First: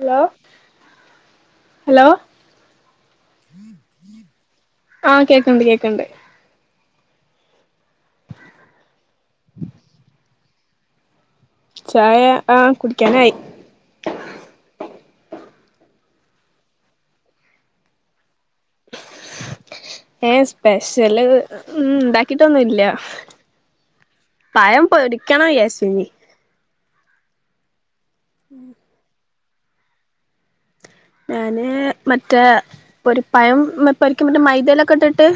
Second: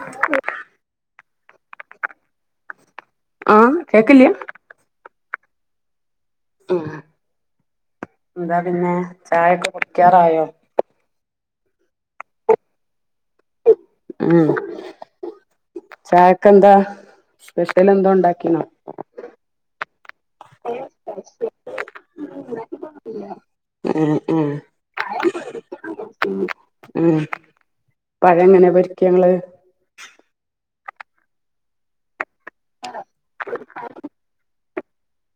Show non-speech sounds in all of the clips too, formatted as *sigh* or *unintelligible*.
Hello hello ആഹ് കേക്കില്ല്യ ആഹ് കേക്കണ്ട് കേക്കണ്ട് ആഹ് എന്താ പിന്നെ ചായൊക്കെ കുടിക്കാറായോ ചായ ആഹ് കുടിക്കാനായി ഉം ചായക്ക്ന്താ സ്പെഷ്യൽ എന്തോ ഉണ്ടാക്കീണോ ഏ സ്പെഷ്യല് ഉം ഇണ്ടാക്കിട്ടൊന്നുംല്ല ഉം പയം പൊടിക്കണം വിചാരിച്ചീനി ഉം ഉം പയം എങ്ങനെ പൊരിക്ക ഇങ്ങള് ഞാന് മറ്റേപ്പൊ ഒരു പഴം പൊരിക്കും മറ്റേ മൈദയിലൊക്കെ ഇട്ടിട്ട്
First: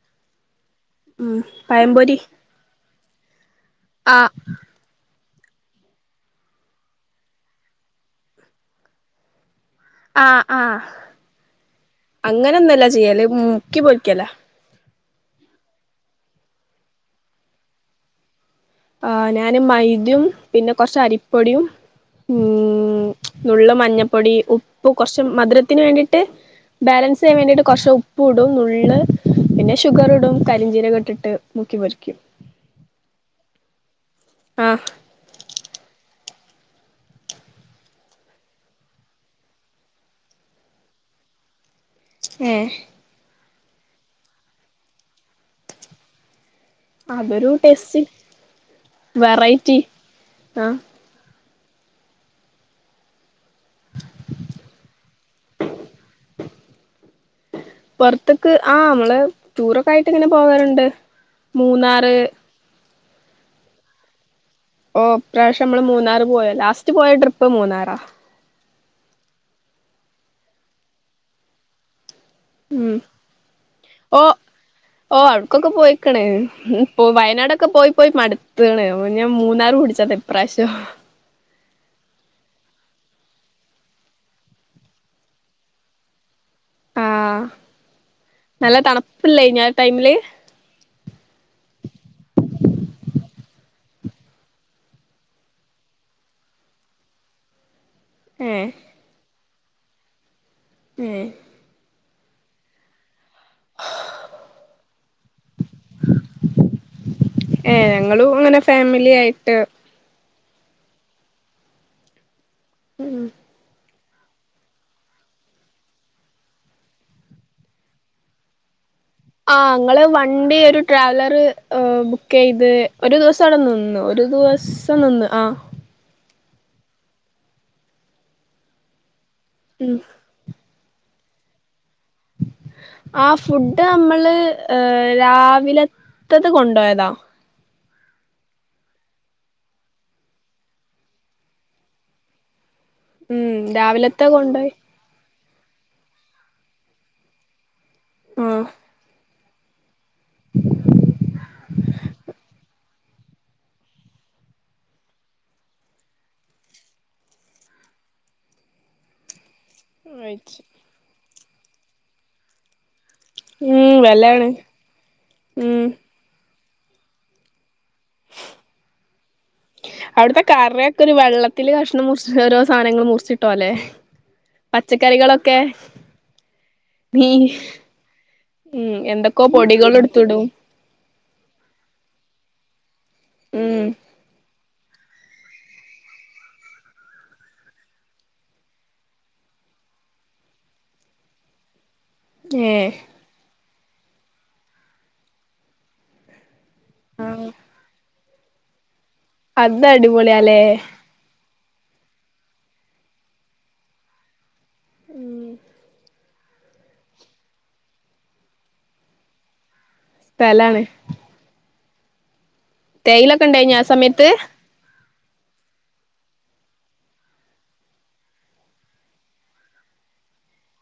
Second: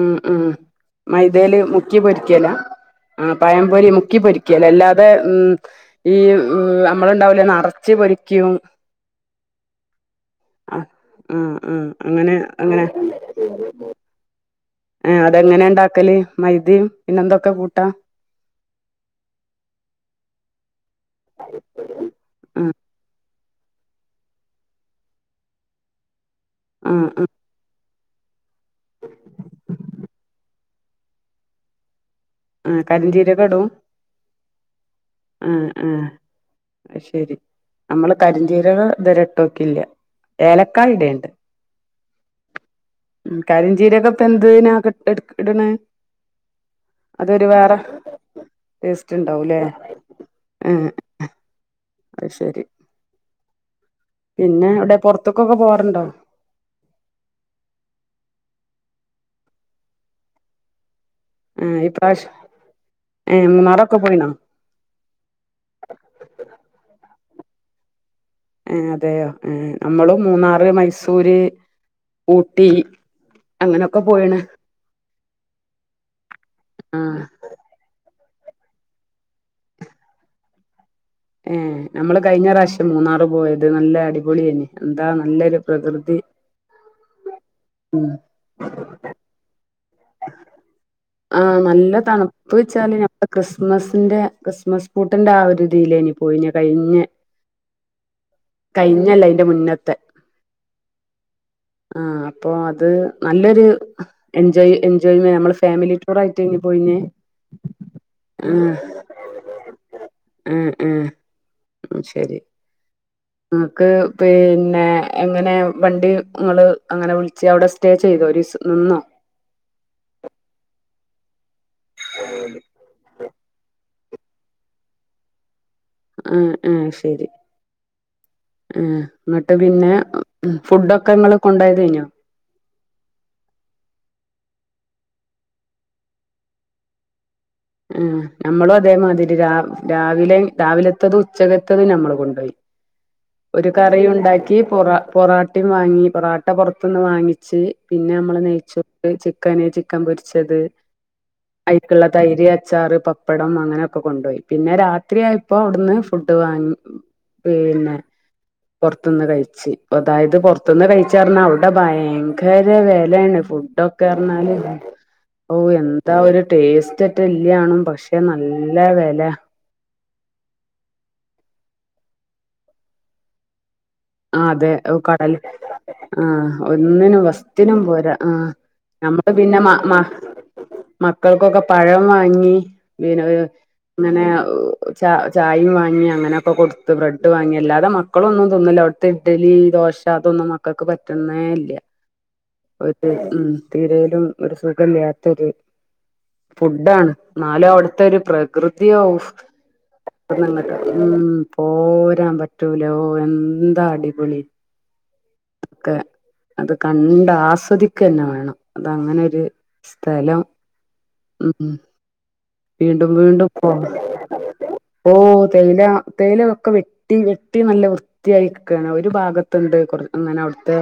ഉും ഉും ഉം മൈദയില് മുക്കി പഴംപൊരി പൊരിക്കല ആഹ് പഴം പൊരിമുക്കി ആഹ് പൊരിക്കല് അല്ലാതെ ഉും ഈ നമ്മള്ണ്ടാവൂലെ നറച്ചി പൊരിക്കും. ആഹ് ആഹ് ആഹ് ആഹ് അങ്ങനെ അങ്ങനെ അങ്ങനോന്നുംല്ല ചെയ്യല് മുക്കി പൊരിക്കല ആഹ് അതെങ്ങനെ ഉണ്ടാക്കല് മൈദിം പിന്നെ എന്തൊക്കെ കൂട്ടാ ആഹ് ഞാന് മൈദിം പിന്നെ കൊറച്ച് അരിപ്പൊടിയും ആഹ് ഉും നുള്ള് മഞ്ഞപ്പൊടി ഉപ്പ് കുറച്ച് മധുരത്തിന് വേണ്ടിയിട്ട് ആഹ് ബാലൻസ് ആഹ് ചെയ്യാൻ വേണ്ടിട്ട് കുറച്ച് ഉപ്പ ഉപ്പൂടും നുള്ള് പിന്നെ ഷുഗർ ഇടും കരിഞ്ചീരകം ഇട്ടിട്ട് മുക്കി പൊരിക്കും. ആഹ് കരിഞ്ചീരകടൂം ആഹ് ആഹ് ആഹ് ശെരി നമ്മള് കരിചീരക ഇത് രെ ഇട്ടോക്കില്ല ഏലക്കായ് ഇടൽണ്ട് ഏഹ് കരിഞ്ചീരകക്കെന്തിനാ ഇപ്പ ഇടണ് അതൊരു വേറെ ടേസ്റ്റ്ണ്ടാവുല്ലേ? വെറൈറ്റി ആഹ് അത് ശെരി പിന്നെ അവ്ടെ പുറത്ത്ക്കൊക്കെ പോവാാറുണ്ടോ? പുറത്ത്ക്ക് ആഹ് നമ്മള് ടൂറൊക്കെ ആയിട്ട് ഇങ്ങനെ പോകാറുണ്ട് ആഹ് മൂന്നാറ് ഇപ്രാവശ്യം ഏ മറൊക്കോ പോയിന്നോ? ഓ പ്രാവശ്യം നമ്മള് മൂന്നാറ് പോയ് ലാസ്റ്റ് പോയ ട്രിപ്പ് മൂന്നാറാ ഏ അതെയോ നമ്മളും മൂന്നാറ് മൈസൂര് ഊട്ടി ഉും അങ്ങനൊക്കെ ഓ പോയിണ് ഓ അട്ക്കൊക്കെ പോയിക്കണ് ഇപ്പോ ആഹ് വയനാടൊക്കെ പോയി പോയി മടുത്തണ് ഞൻ മൂന്നാറ് പുടിച്ചാതാ ഇപ്രാവശ്യം ഏ നമ്മള് കഴിഞ്ഞ പ്രാവശ്യം മൂന്നാറ് പോയത് നല്ല അടിപൊളിയെന്ന് എന്താ നല്ലൊരു പ്രകൃതി ആഹ് ഉം നല്ല തണുപ്പില്ലേ ഞാടൈമില്? *unintelligible* ആഹ് നല്ല തണുപ്പ് വെച്ചാല് ക്രിസ്മസിന്റെ ക്രിസ്മസ് പൂട്ടിന്റെ ആ ഒരുതിയിലേനി പോയിഞ്ഞ കഴിഞ്ഞ് ഹേ കഴിഞ്ഞല്ല അയിന്റെ മുന്നത്തെ ഹേ ആഹ് അപ്പൊ അത് നല്ലൊരു എൻജോയ് എൻജോയ്മെന് നമ്മള്സ്കു ഫാമിലി ടൂർ ആയിട്ട്അയിനു പോയിനേ ഏഹ് ഞങ്ങളും അങ്ങനെ ആഹ് ഫാമിലി ആയിട്ട് ആഹ് ആഹ് ഉും ശെരി ഉും ങ്ങക്ക് പിന്നെ എങ്ങനെ വണ്ടി ങ്ങള് അങ്ങനെ വിളിിച്ച അവിടെസ് സ്റ്റേ ചെയ്തോ ഒരിസം നിന്നോ ആ ങ്ങള് വണ്ടി ഒരു ട്രാവലറ് ആഹ് ബുക്ക് ചെയ്ത് ഒരു ദിവസം അവിടെ നിന്നു ഒരു ദിവസം നിന്ന് ആഹ് ആഹ് ആഹ് ശെരി. ആഹ് ങ്ങട്ട് പിന്നെ ഉം ഫുഡൊക്കെങ്ങള് ക്കൊണ്ടായത്അയിനോ? ആഹ് ഫുഡ് നമ്മള് ഏ രാവിലത്തത് കൊണ്ടുപോയതാ ആ നമ്മളും അതേമാതിരി രാവിലെ രാവിലത്തതും ഉച്ചകത്തതും നമ്മൾ കൊണ്ടുപോയി ഉം ഒരു കറി രാവിലത്തെ ഉണ്ടാക്കി കൊണ്ടോയി പൊറ പൊറോട്ട വാങ്ങി പൊറട്ട പൊറത്തൊന്ന് വാങ്ങിച്ച് പിന്നെ നമ്മള് ആഹ് നെയച്ചു ചിക്കന് ചിക്കൻ പൊരിച്ചത് അയ്ക്കുള്ള തൈര് ച്ചാറ് പപ്പടം അങ്ങനെയൊക്കെ കൊണ്ടുപോയി പിന്നെ രാത്രിയയപ്പോ അവിടുന്ന് ഫുഡ് വാങ്ങി പിന്നെ പുറത്തുന്ന് കഴിച്ചു അതായത് കഴിച്ചു പുറത്തന്ന് കഴിച്ച പറഞ്ഞാൽ അവിടെ ഭയങ്കര വിലയാണ് ഫുഡ ഉം വെലേണ് ഒക്കെറിഞ്ഞാല് ഓ ഉം എന്താ ഒരു ടേസ്റ്റ് ഇല്ല്യണും പക്ഷെ നല്ല വില അവിടുത്തെ കറൊക്കെ ഒരു വെള്ളത്തിൽ കഷ്ണം മുറിച്ച ഓരോ സാധനങ്ങളും മുറിച്ചിട്ടോ പോലെ ആഹ് അതെ കടൽ ആഹ ഒന്നിനും നീ വസ്ത്തിനും പോരാ ആഹ ഉം നമ്മള് എന്തൊക്കോ പിന്നെ പൊടികള് എടുത്തിടും മക്കൾക്കൊക്കെ പഴം വാങ്ങി പിന്നെ ഉം ഇങ്ങനെ ച ചായയും വാങ്ങി അങ്ങനെക്കെ കൊടുത്ത് ബ്രെഡ് വാങ്ങി അല്ലാതെ മക്കളും ഒന്നും തിന്നില്ല ഡലി ദോശ അതൊന്നും മക്കൾക്ക് പറ്റുന്നേല്ല ഏ ഒരു ഉ തീരയിലും ഒരു സുഖില്ലാത്തരു ഫുഡാണ് ന്നാലും അവിടുത്തെ ഒരു പ്ര പ്രകൃതിയോ അതാ അടിപൊളിയാലേ ഇങ്ങട്ട് ഉം പോരാൻ പറ്റൂല ഓ എന്താ അടിപൊളി ക്കെ അത് കണ്ട ആസ്വദിക്ക തന്നെ വേണം അത അങ്ങനെരു സ്ഥലം സ്ഥലാണ് ഉം വീണ്ടും തേയിലൊക്കെ വീണ്ടും പോ ഉണ്ടായിനോ ആ സമയത്ത് ഓ തേയില തേയില ഒക്കെ വെട്ടി വെട്ടി നല്ല വൃത്തിയായി ഒരു ഭാഗത്തുണ്ട് അങ്ങനെ അവിടുത്തെ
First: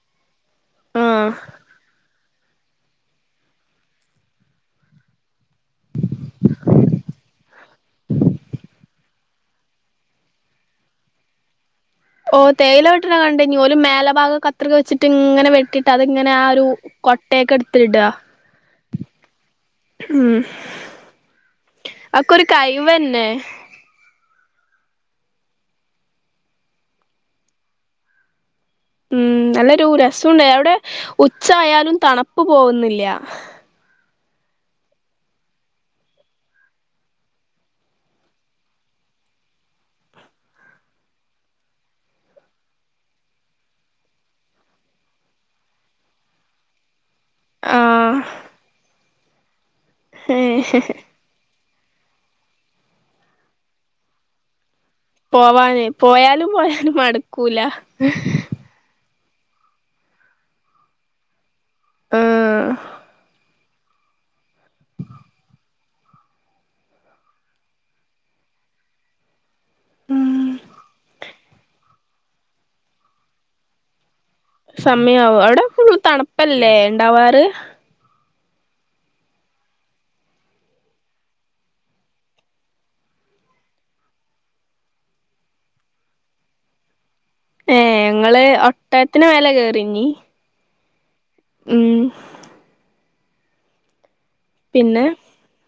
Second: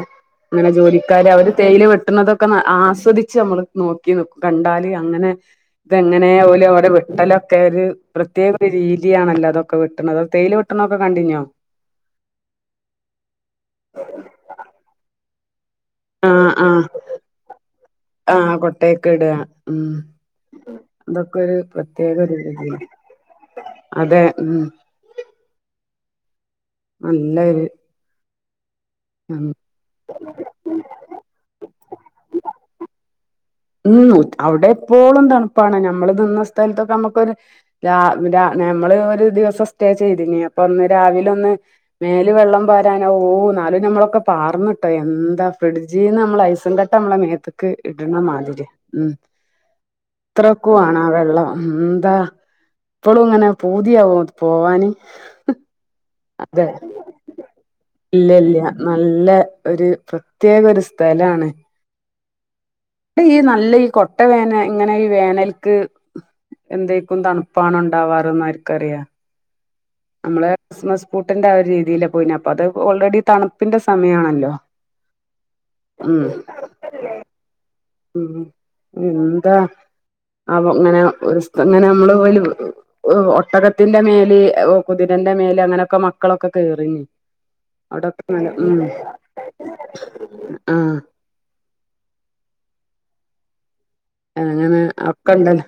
ഇങ്ങനെ ജോലിക്കർ ആഹ് അവര് തേയില് വെട്ടണൊക്കെ ഒ ആസ്വദിച്ച് നമ്മള് നോക്കി നിക്കും കണ്ടാല് അങ്ങനെ ഇതെങ്ങനെ ഓൽ ഓലെ വെട്ടലൊക്കെ ഒരു പ്രത്യേക രീതിയാണല്ലോ അതൊ ഒക്കെ വിട്ടണ അത് തേയില് വിട്ടണ ഒക്കെ കണ്ടിഞ്ഞോ ഓ തേയില വെട്ട കണ്ടേ ഇനി ഒരു മേല ഭാഗം കത്രിക വച്ചിട്ടിങ്ങനെ വെട്ടിട്ട് അതിങ്ങനെ ആ ആഹ് ഒരു ആഹ് കൊട്ടയൊക്കെ എടുത്തിട ആഹ് കൊട്ടയൊക്കെ ഇടുക ഉം അതൊക്കെ ഒരു പ്രത്യേക അതൊക്കെ ഒരു രീതിയാണ് കഴിവന്നെ അതെ ഉ നല്ലരു ഉം നല്ലൊരു രസംണ്ട് അവിടെ ഉച്ച ആയാലും തണുപ്പ് പോകുന്നില്ല ഉ അവിടെ എപ്പോളും തണുപ്പാണ് നമ്മള് നിന്ന സ്ഥലത്തൊക്കെ നമ്മുക്കൊരു രാ രാ ഞമ്മള് ഒരു ദിവസം സ്റ്റേ ചെയ്തിന് അപ്പൊ ഒന്ന് രാവില ഒന്ന് മേല് വെള്ളം പാരാന ഓ എന്നാലും നമ്മളൊക്കെ പാർന്നിട്ടോ എന്താ ഫ്രിഡ്ജീ നിന്ന് നമ്മൾ ഐസും ക പട്ടമ്മള മേത്തക്ക് ആഹ് ഇടുന്ന മാതിരി ഉ ഏഹ് ഇത്രക്കണ ആ വെള്ളം എന്താ ഇപ്പളും ഇങ്ങനെ പൂതിയാവും പോവാന് പോവാനേ പോയാലും അതെ പോയാലും മടക്കൂല ഇല്ല ഇല്ല നല്ല ഒരു പ്രത്യേക ഒരു സ്ഥലാണ് ആഹ് ഇടെ ഈ നല്ല ഈ കൊട്ട വേന ഇങ്ങനെ വേനൽക്ക് എന്തേക്കും തണുപ്പാണ് ഉണ്ടാവാറ്ന്ന് ആരിക്കറിയാ നമ്മള് ക്രിസ്മസ് പൂട്ടിന്റെ ആ ഒരു രീതിയില പോയിന അപ്പൊ അത് ഓൾറെഡി തണുപ്പിന്റെ സമയമാണല്ലോ സമയമാവും അവിടെ എപ്പളും തണുപ്പല്ലേ ഉണ്ടാവാറ് ഉ എന്താ ഇങ്ങനെ ഒരു ഇങ്ങനെ നമ്മള് പോ ഒട്ടകത്തിന്റെ മേല് കുതിരന്റെ മേല് അങ്ങനെയൊക്കെ മക്കളൊക്കെ കേയറിഞ്ഞ് ഏഹ് അവിടൊക്ക ഞങ്ങള് ഉം ഒട്ടകത്തിന് മേലെ കേറിഞ്ഞി ആഹ് ഉം അങ്ങനെ പിന്നെ ഒക്കണ്ടല്ലോ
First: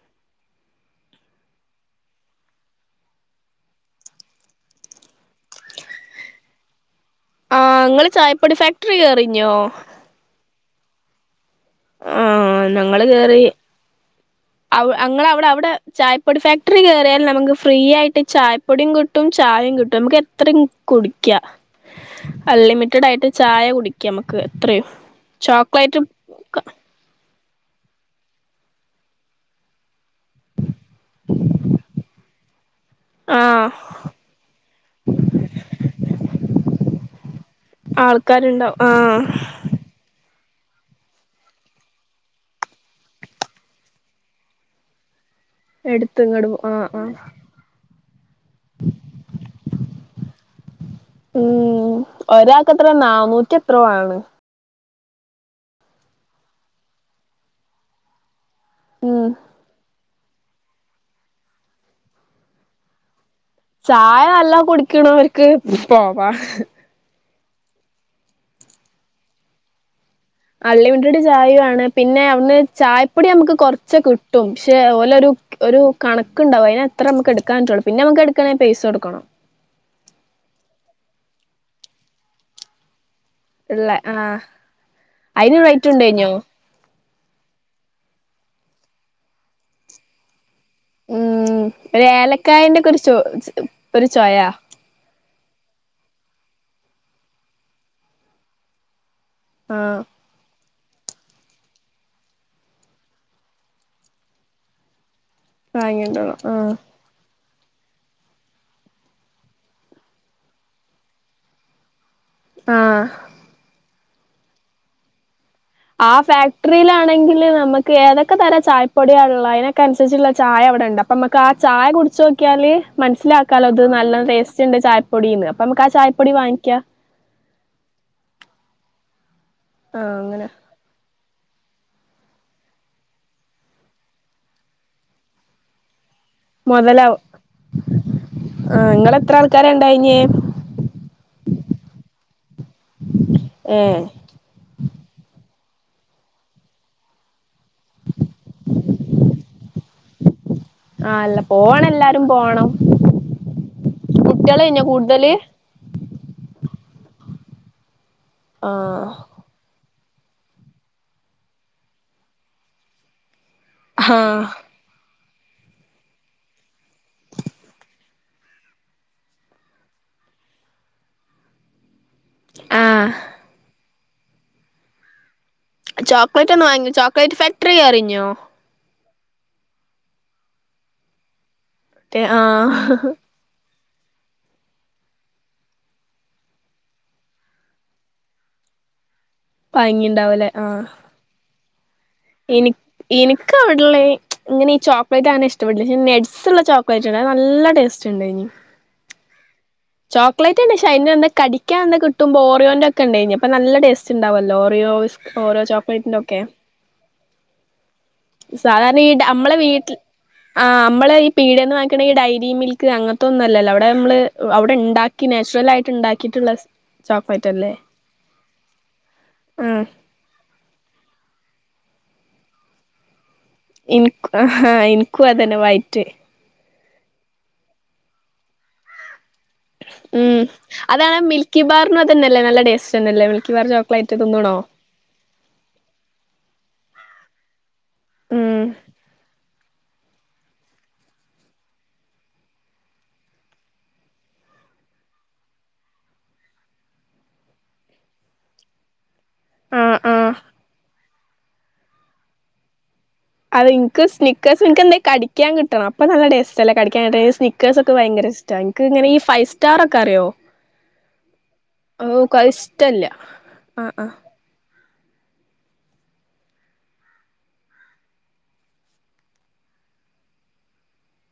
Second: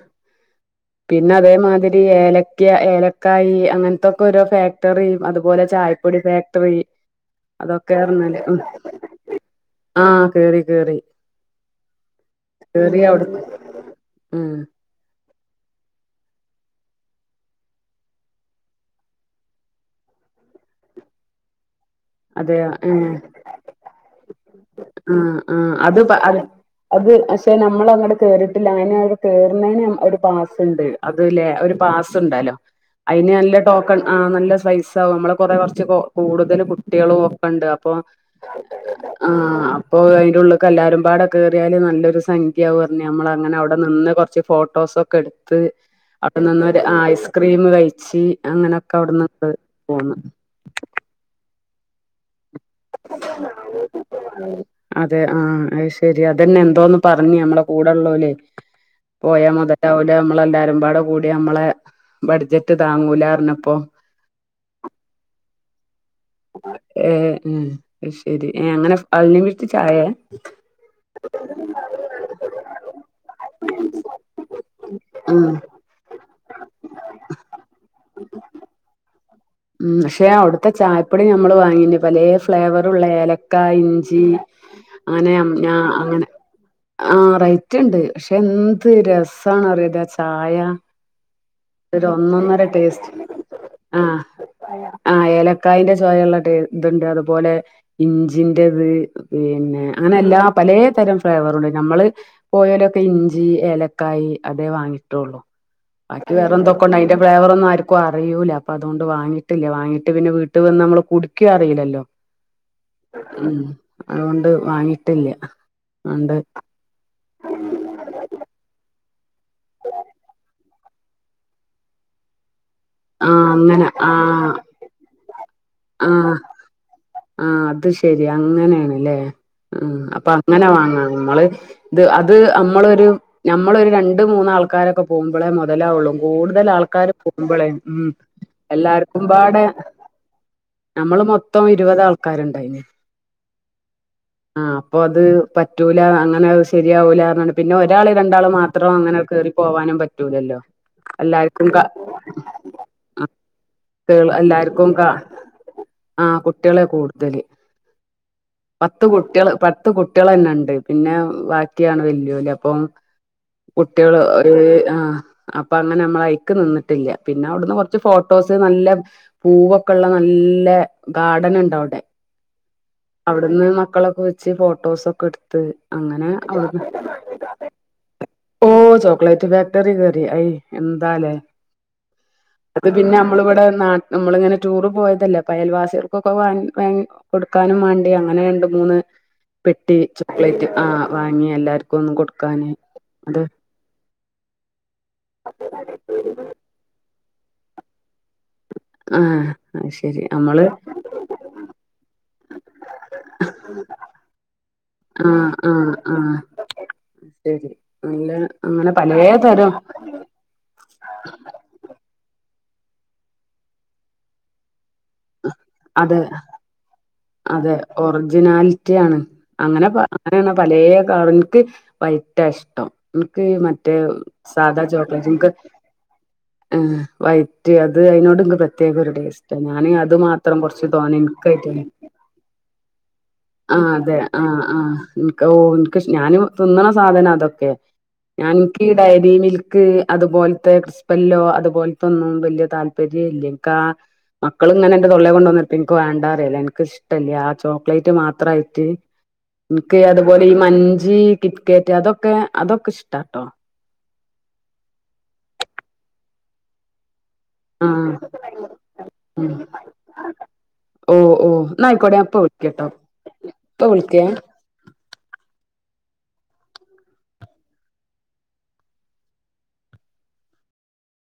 പിന്നെ അതേമാതിരി ഏലക്ക ഏലക്കായി അങ്ങൻത്തൊക്കോരോ ഫാക്ടറിം അതുപോലെ ചായ പ്പൊടി ഫാക്ടറി ആ അതൊക്കെ ങ്ങള് പറഞ്ഞാല് ചായപ്പൊടി ഉം ഫാക്ടറി കേറിന്യോ ആഹ് കേറി കേറി ആ ഞങ്ങള് കേറി ഉം അവ ഞങ്ങളവടെ അവടെ ചായപ്പൊടി ഫാക്ടറി കേറിയാൽ നമക്ക് ഫ്രീയായിട്ട് ചായപ്പൊടിം കിട്ടും ചായേം കിട്ടും നമക്ക് എ ത്രി മ് കുടിക്ക അതെയോ ഏഹ് അൺലിമിറ്റഡായിട്ട് ചായ കുടിക്ക മ്മക്ക് എത്രയും ആഹ് ആഹ് അത് ചോക്ലേറ്റും പ അത് അത് പക്ഷെ നമ്മള് അങ്ങട്ട് കേറിട്ടില്ല അയ്നവടെ കേറ്ണെനൊര് പാസ്ണ്ട് അത്ലെ ഒരു പാസ്ണ്ടെലോ അയിന് നല്ല ആഹ് ടോക്കൺ ആ നല്ല പൈസാവും അമ്മള് കൊറേ കൊർച്ച് കൂടുതൽ കു ട്ട്യാളൊക്കെണ്ട് അപ്പൊ ആൾക്കാരുണ്ടാവും ആഹ് ആ അപ്പോ അയ്ന്റുള്ള്ക്ക് എല്ലാരുംപാടെ കേറിയാല് നല്ലൊരു സംഖ്യയാവും ർഞ് ഞമ്മളങ്ങനവടെ നിന്ന് കൊർച്ച് ഫോ ട്ടോസൊക്കെ ഇട്ത്ത് എടുത്ത് അവടെ ഇങ്ങട് പോ നിന്നൊരു ആഹ് ആഹ് ഐസ് ക്രീം കഴിച്ച് അങ്ങനൊക്കെ അവ്ട്ന്ന് പോന്ന് ഉം ഒരാക്കെത്രെ നാന്നൂറ്റി എത്രോ ആണ് അതെ ആ അയ് ശെരി അതെന്നെ എന്തോന്ന് പർഞ് ഞമ്മളെ കൂടെള്ളോലെ ഉം പോയ മൊതലാവൂ ഞമ്മളെല്ലാരുംപാടെ കൂടി നമ്മെളെ ബഡ്ജറ്റ് താങ്ങൂല പർഞ്ഞപ്പോ ചായ നല്ലോ കുടിക്ക്ണോൽക്ക് പോവാ ഏ ഉം അയ് ശെരി ഏ അങ്ങനെ അൺ ലിമിറ്റ് ചായേ അൺലിമിറ്റെഡ് ചായാണ് പിന്നെ അവ്ട്ന്ന് ചായപ്പൊടി ഞമ്മക്ക് കൊർച്ച് കിട്ടും ക്ഷെ ഓലൊരു ഉം ഒരു കണക്ക്ണ്ടാവും അയ്നത്രേ ഞമ്മക്ക് എട്ക്കാൻറ്റുള്ളൂ പിന്നമ്മക്ക് എട്ക്കാണെങ്കി പൈസ കൊടുക്കണം ഉം പക്ഷെ അവ്ട്ത്തെ ചായപ്പൊടി ഞമ്മള് വാങ്ങീനി പലേ ഫ്ലേവറുള്ള ഏല ക്ക, ഇള്ള ഇഞ്ചി ആഹ് അങ്ങനെ അയിന് ഞ്ഞം ആ റേറ്റ് അങ്ങനെ ഉണ്ടേനോ ആഹ് റൈറ്റ്ണ്ട് പക്ഷെ എന്ത് രസാന്നറിയോന്നോലാ ചായ ഉം ഒരു ഒരൊന്നൊന്നര ഏലക്കായന്റെ ഒക്കെ ഒരു ടേസ്റ്റ് ചൊ ഒരു ആഹ് ചൊയാ ആ ഏലക്കായിന്റെ ചൊയള്ള ടേ ത്ണ്ട് അതുപോലെ ഇഞ്ചിന്റത് പിന്നെ ആഹ് അങ്ങനെല്ലാപ് പലേ തരം ഫ്ലേവറുണ്ട് ഞമ്മള് പോയോലൊക്കെ ഇഞ്ചി ഏലക്കായി അതേ വാങ്ങിട്ടൊള്ളു ബാക്കി വാങ്ങിണ്ടോണം ആഹ് വേറെന്തൊക്കൊണ്ട് അയ്ന്റെ ഫ്ലേവറൊന്നും ആര്ക്കും അറിയൂല്ല അപ്പതോ ണ്ട് വാങ്ങിട്ടില്ല വാങ്ങിട്ട് പിന്നെ വീട്ട് വന്ന് ഞമ്മള് കുടിക്കൊ അറീല്ലല്ലോ ആഹ് ഉം അതോണ്ട് വാങ്ങിട്ടില്ല ആ അണ്ട് ഫാക്ടറിയിലാണെങ്കില് നമ്മക്ക് ഏതൊക്കെ തര ചായപ്പൊടിയാള്ളെ അയ്നൊക്കെ അൻസര്ച്ച്ള്ള ചായ അവടെണ്ട് അപ്പമ്മക്കാ ചായ കുടിച്ചോക്ക്യാല് ആഹ് മൻസ്സ്ലാക്കാലോ ത് അങ്ങനെ നല്ല ആഹ് ടേസ്റ്റ്ണ്ട് ചായപ്പൊടീന്ന് അപ്പമ്മക്ക് ആ ചായപ്പൊടി വാങ്ങിക്കാ ആ അത് ശെരി അങ്ങനെണ്ല്ലേ അ അപ്പൊ അങ്ങനെ വാങ്ങാ നമ്മള് ത് അത് അമ്മളൊരു ഞമ്മളൊരു രണ്ട് മൂന്നാൾക്കാരൊക്കെ പോകുമ്പളേ മൊതലാവൊള്ളു കൂട്തലാൾക്കാര് മൊതലാവും പോകുമ്പളേ ഉം എല്ലാര്ക്കുംപാടെ ഇനേം ഞമ്മൾ മൊത്തം ഇരുപതാൾക്കാര്ണ്ടായ്ന് ഏഹ് ആഹ് അപ്പൊത് പറ്റൂല അങ്ങനെ ശെരിയാവൂലാർഞാണ്ട് പിന്നെ ഒരാള് രണ്ടാള് മാത്രം അങ്ങനെ കേറി പോവാനും പറ്റൂലല്ലോ ആഹ് അല്ല എല്ലാർക്കും കാ പോണം എല്ലാരും പോണം ഉം ക്ള്ള കുട്ട്യാളേന്യോ എല്ലാർക്കും കാ കൂടുതല് ആഹ് കുട്ടിയളെ കൂട്തല് പത്ത് ആഹ് കുട്ടിയള് പ ത്ത് കുട്ടിയെളന്നെണ്ട് പിന്നെ ബാക്കിയാണ് വെല്ല്യേല് അപ്പം. കുട്ടിയോള് ആഹ് ഒര് ആഹ് അപ്പ അങ്ങനെ അമ്മളയിക്ക് നിന്നിട്ടില്ല പിന്ന അവട്ന്ന് കൊറച്ച് ഫോട്ടോസ് നല്ല പൂവൊക്കെള്ള നല്ല ഗാർഡൻ ഉണ്ട് അവിടെ ആഹ് അവിടുന്ന് മക്കളൊക്കെ വെച്ച് ഫോട്ടോസൊക്കെ എടുത്ത് അങ്ങനെ ചോക്ലേറ്റ് ഒന്ന് അവിടുന്ന് വാങ്ങി ചോക്ലേറ്റ് ഫാക്ടറി കേറിഞ്ഞോ ഓ ചോക്ലേറ്റ് ഫാക്ടറി കേറി അയ് എന്താലേ അത് ആഹ് പിന്നെ ന മ്മള് ഇവിടെ നാ നമ്മളിങ്ങനെ ടൂറ് പോയതല്ലേ അപ്പം അയൽവാസികൾ ക്കൊക്കെ വാങ്ങി വാങ്ങി കൊടുക്കാനും മാണ്ടി അങ്ങനെ രണ്ട് മൂന്ന് പെട്ടി ചോക്ലേറ്റ് ആഹ് വാങ്ങി എല്ലാർക്കും ഒന്നും കൊടുക്ക എനി എനിക്ക് അവിടെള്ള ഈ ഇങ്ങനെ ഈ ചോക്ലേറ്റ് ആങ്ങനെ ഇഷ്ടപെട്ടില്ല പക്ഷേ നട്സ് ള്ള ചോ ക്ലളയ്റ്റ് നേ നല്ല ടേസ്റ്റ് ഇണ്ടേ നി ആഹ് അത് ശരി ചോക്ലേറ്റ നമ്മള് ന്നെ ക്ഷേ അയ്നൊന്ന് കടിക്കാൻ ഒന്ന് കിട്ടുമ്പോ ഓറിയോന്റെ ഒക്കെണ്ടേനി അപ്പ നല്ല ടേസ്റ്റ് ണ്ടാവുല്ലോ ഓറിയോ ആഹ് ഓരോ ആഹ് ചോക്ലേറ്റിന്റെ ആഹ് ഒക്കെ അഹ് ശരി നല്ല അങ്ങനെ സാധാരണ ഈ പലേ നമ്മളെ തരം വീട്ടിൽ ആ നമ്മള് ഈ പീടിന്ന് വാങ്ങിക്ക്ണ ഈ ഡയരി മിൽക്ക് അങ്ങനത്തെ ഒന്നുംല്ലല്ലോ അവിടെ നമ്മള് അവിടെ ണ്ടാ ക്കി നാച്ചുറൽ ആയിട്ട് അതെ ഇണ്ടാക്കിയിട്ട്ള്ള അതെ ഒറിജിനാലിറ്റി ആണ് ആ അങ്ങനെ പ റിണ പലേ കളറും ഇൻക്ക് വൈറ്റാ ഇഷ്ടം ഇൻക്ക് മറ്റേ സാധാ എനിക്കും ചോക്ലേറ്റ് ഇൻക്ക അതന്നെ ഹ് വൈറ്റ് ആ വൈറ്റ് അത് അയിനോട് ൻക്ക് പ്രത്യേക ഒരു ടേസ് റ്റാ ഞാന് അത് മാത്രം കൊറ്ച്ച് തോനെ ഇൻക്കായിറ്റന്നെ ന്നല്ല നല്ല ടേസ്റ്റ്ന്നല്ലേ ബാർ ആഹ് ചോക്ലേറ്റ് അതെ തിന്ന്ണോ ആഹ് ആഹ് നിക്ക് ഓ ഇൻക്ക് ഞന് തിന്ന്ണ സാധനം അതൊക്കെ ഞാൻ ഉം ഇൻക്ക്ഈ ഡയരി മിൽ ക്ക് അതുപോലത്തെ ക്രിസ്പല്ലോ അതുപോലത്തൊന്നും വല്ല്യ താല്പരേ ഇല്ല ഇൻക്ക് ആ മക്കള് ഇങ്ങനെ ഇന്റെ തൊള്ളെ കൊണ്ട് വന്ന് ർത്ത ഇൻക്ക് വേണ്ട അറിയലാ ഞാൻ ക്ക് ഇഷ്ടല്ല ആ ചോക്ലേറ്റ് മാത്രായിട്ട് ആഹ് ഇൻക്ക് ആഹ് അതുപോലെ ഈ മഞ്ച് കിറ്റ്ക്കേറ്റ് അതൊക്കെ അതൊക്കെ ഇഷ്ടാട്ടോ അത് ഇൻക്ക് സ്നിക്കേസ് ഇൻക്ക് എന്തേ കടിക്കാൻ കിട ണ്ണം അപ്പൊ നല്ല ടേസ്റ്റ ല്ലേ കടിക്കാൻ ടേസ് നി ക്കേസ് ഒക്കെ ആഹ് ഭയങ്കര ഇഷ്ട ഇൻക്ക് ഇങ്ങന ഈ ഫൈ ഫ് സ്റ്റാർ ഒക്കെ അറിയോ ഓ ഓ ഇന്നായിക്കോട്ടെ ഞാ ഓക്ക് ഇപ്പൊ അത് വിളിക്കട്ടോ ഇഷ്ടല്ല ഇപ്പൊ ആഹ് ആഹ് വിളിക്കേ